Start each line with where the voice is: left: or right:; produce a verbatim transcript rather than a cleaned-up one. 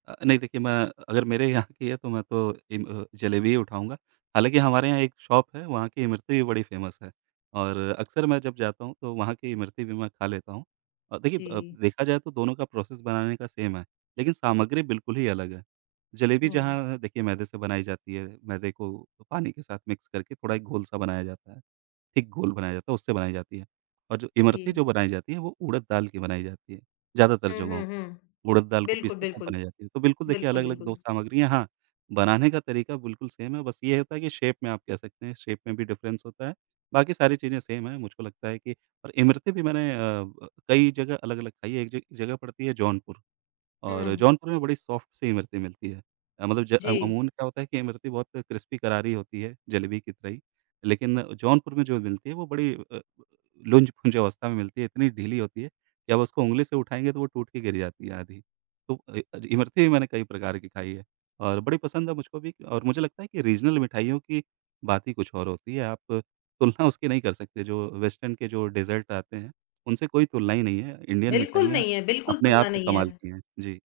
right: अ, नहीं देखिए मैं अ, अगर मेरे यहाँ की है तो मैं तो जिम अ, जलेबी ही उठाऊँगा, हालाँकि हमारे यहाँ एक शॉप है, वहाँ की इमरती भी बड़ी फेमस है। और अक्सर मैं जब जाता हूँ तो वहाँ की इमरती भी मैं खा लेता हूँ और देखिए अ, ब
left: जी।
right: देखा जाए तो दोनों का प्रोसेस बनाने का सेम है, लेकिन सामग्री बिल्कुल ही अलग है, जलेबी
left: हुँ।
right: जहाँ देखिए मैदे से बनाई जाती है, मैदे को पानी के साथ मिक्स करके थोड़ा एक गोल सा बनाया जाता है, थिक गोल बनाया जाता है, उससे बनाई जाती है और जो इमरती
left: जी।
right: जो बनाई जाती है वो उड़द दाल की बनाई जाती है, ज़्यादातर
left: हुँ,
right: जगहों
left: हुँ,
right: पे,
left: हुँ,
right: उड़द दाल को पीस
left: बिल्कुल,
right: के वो
left: बिल्कुल,
right: बनाई जाती है। तो बिल्कुल देखिए
left: बिल्कुल,
right: अलग-अलग दो
left: बिल्कुल।
right: सामग्रियाँ हाँ, बनाने का तरीका बिल्कुल सेम है बस ये होता है कि शेप में आप कह सकते हैं शेप में भी डिफरेंस होता है। बाकी सारी चीज़ें सेम हैं मुझको लगता है कि और इमरती भी मैंने अ, ब कई जगह अलग-अलग खाई है एक जग जगह पड़ती है जौनपुर, और
left: हुँ।
right: जौनपुर में बड़ी सॉफ्ट सी इमरती मिलती है, मतलब ज अ,
left: जी।
right: अमून क्या होता है कि इमरती बहुत क्रिस्पी करारी होती है, जलेबी की तरह ही, लेकिन जौनपुर में जो मिलती है वो बड़ी अ, लुंज-पुंज अवस्था में मिलती है, इतनी ढीली होती है, कि आप उसको ऊँगली से उठाएँगे तो वो टूट के गिर जाती है आधी, तो इ अ, इमरती भी मैंने कई प्रकार की खाई है। और बड़ी पसंद है मुझको भी और मुझे लगता है कि रीज़नल मिठाइयों की बात ही कुछ और होती है आप तुलना उसकी नहीं कर सकते जो वेस्टर्न के जो डेज़र्ट आते हैं, उनसे कोई तुलना ही नहीं है, इंडियन
left: बिल्कुल
right: मिठाइयाँ,
left: नहीं है, बिल्कुल
right: अपने आप
left: सुनना
right: में
left: नहीं
right: कमाल
left: है।
right: की है। जी।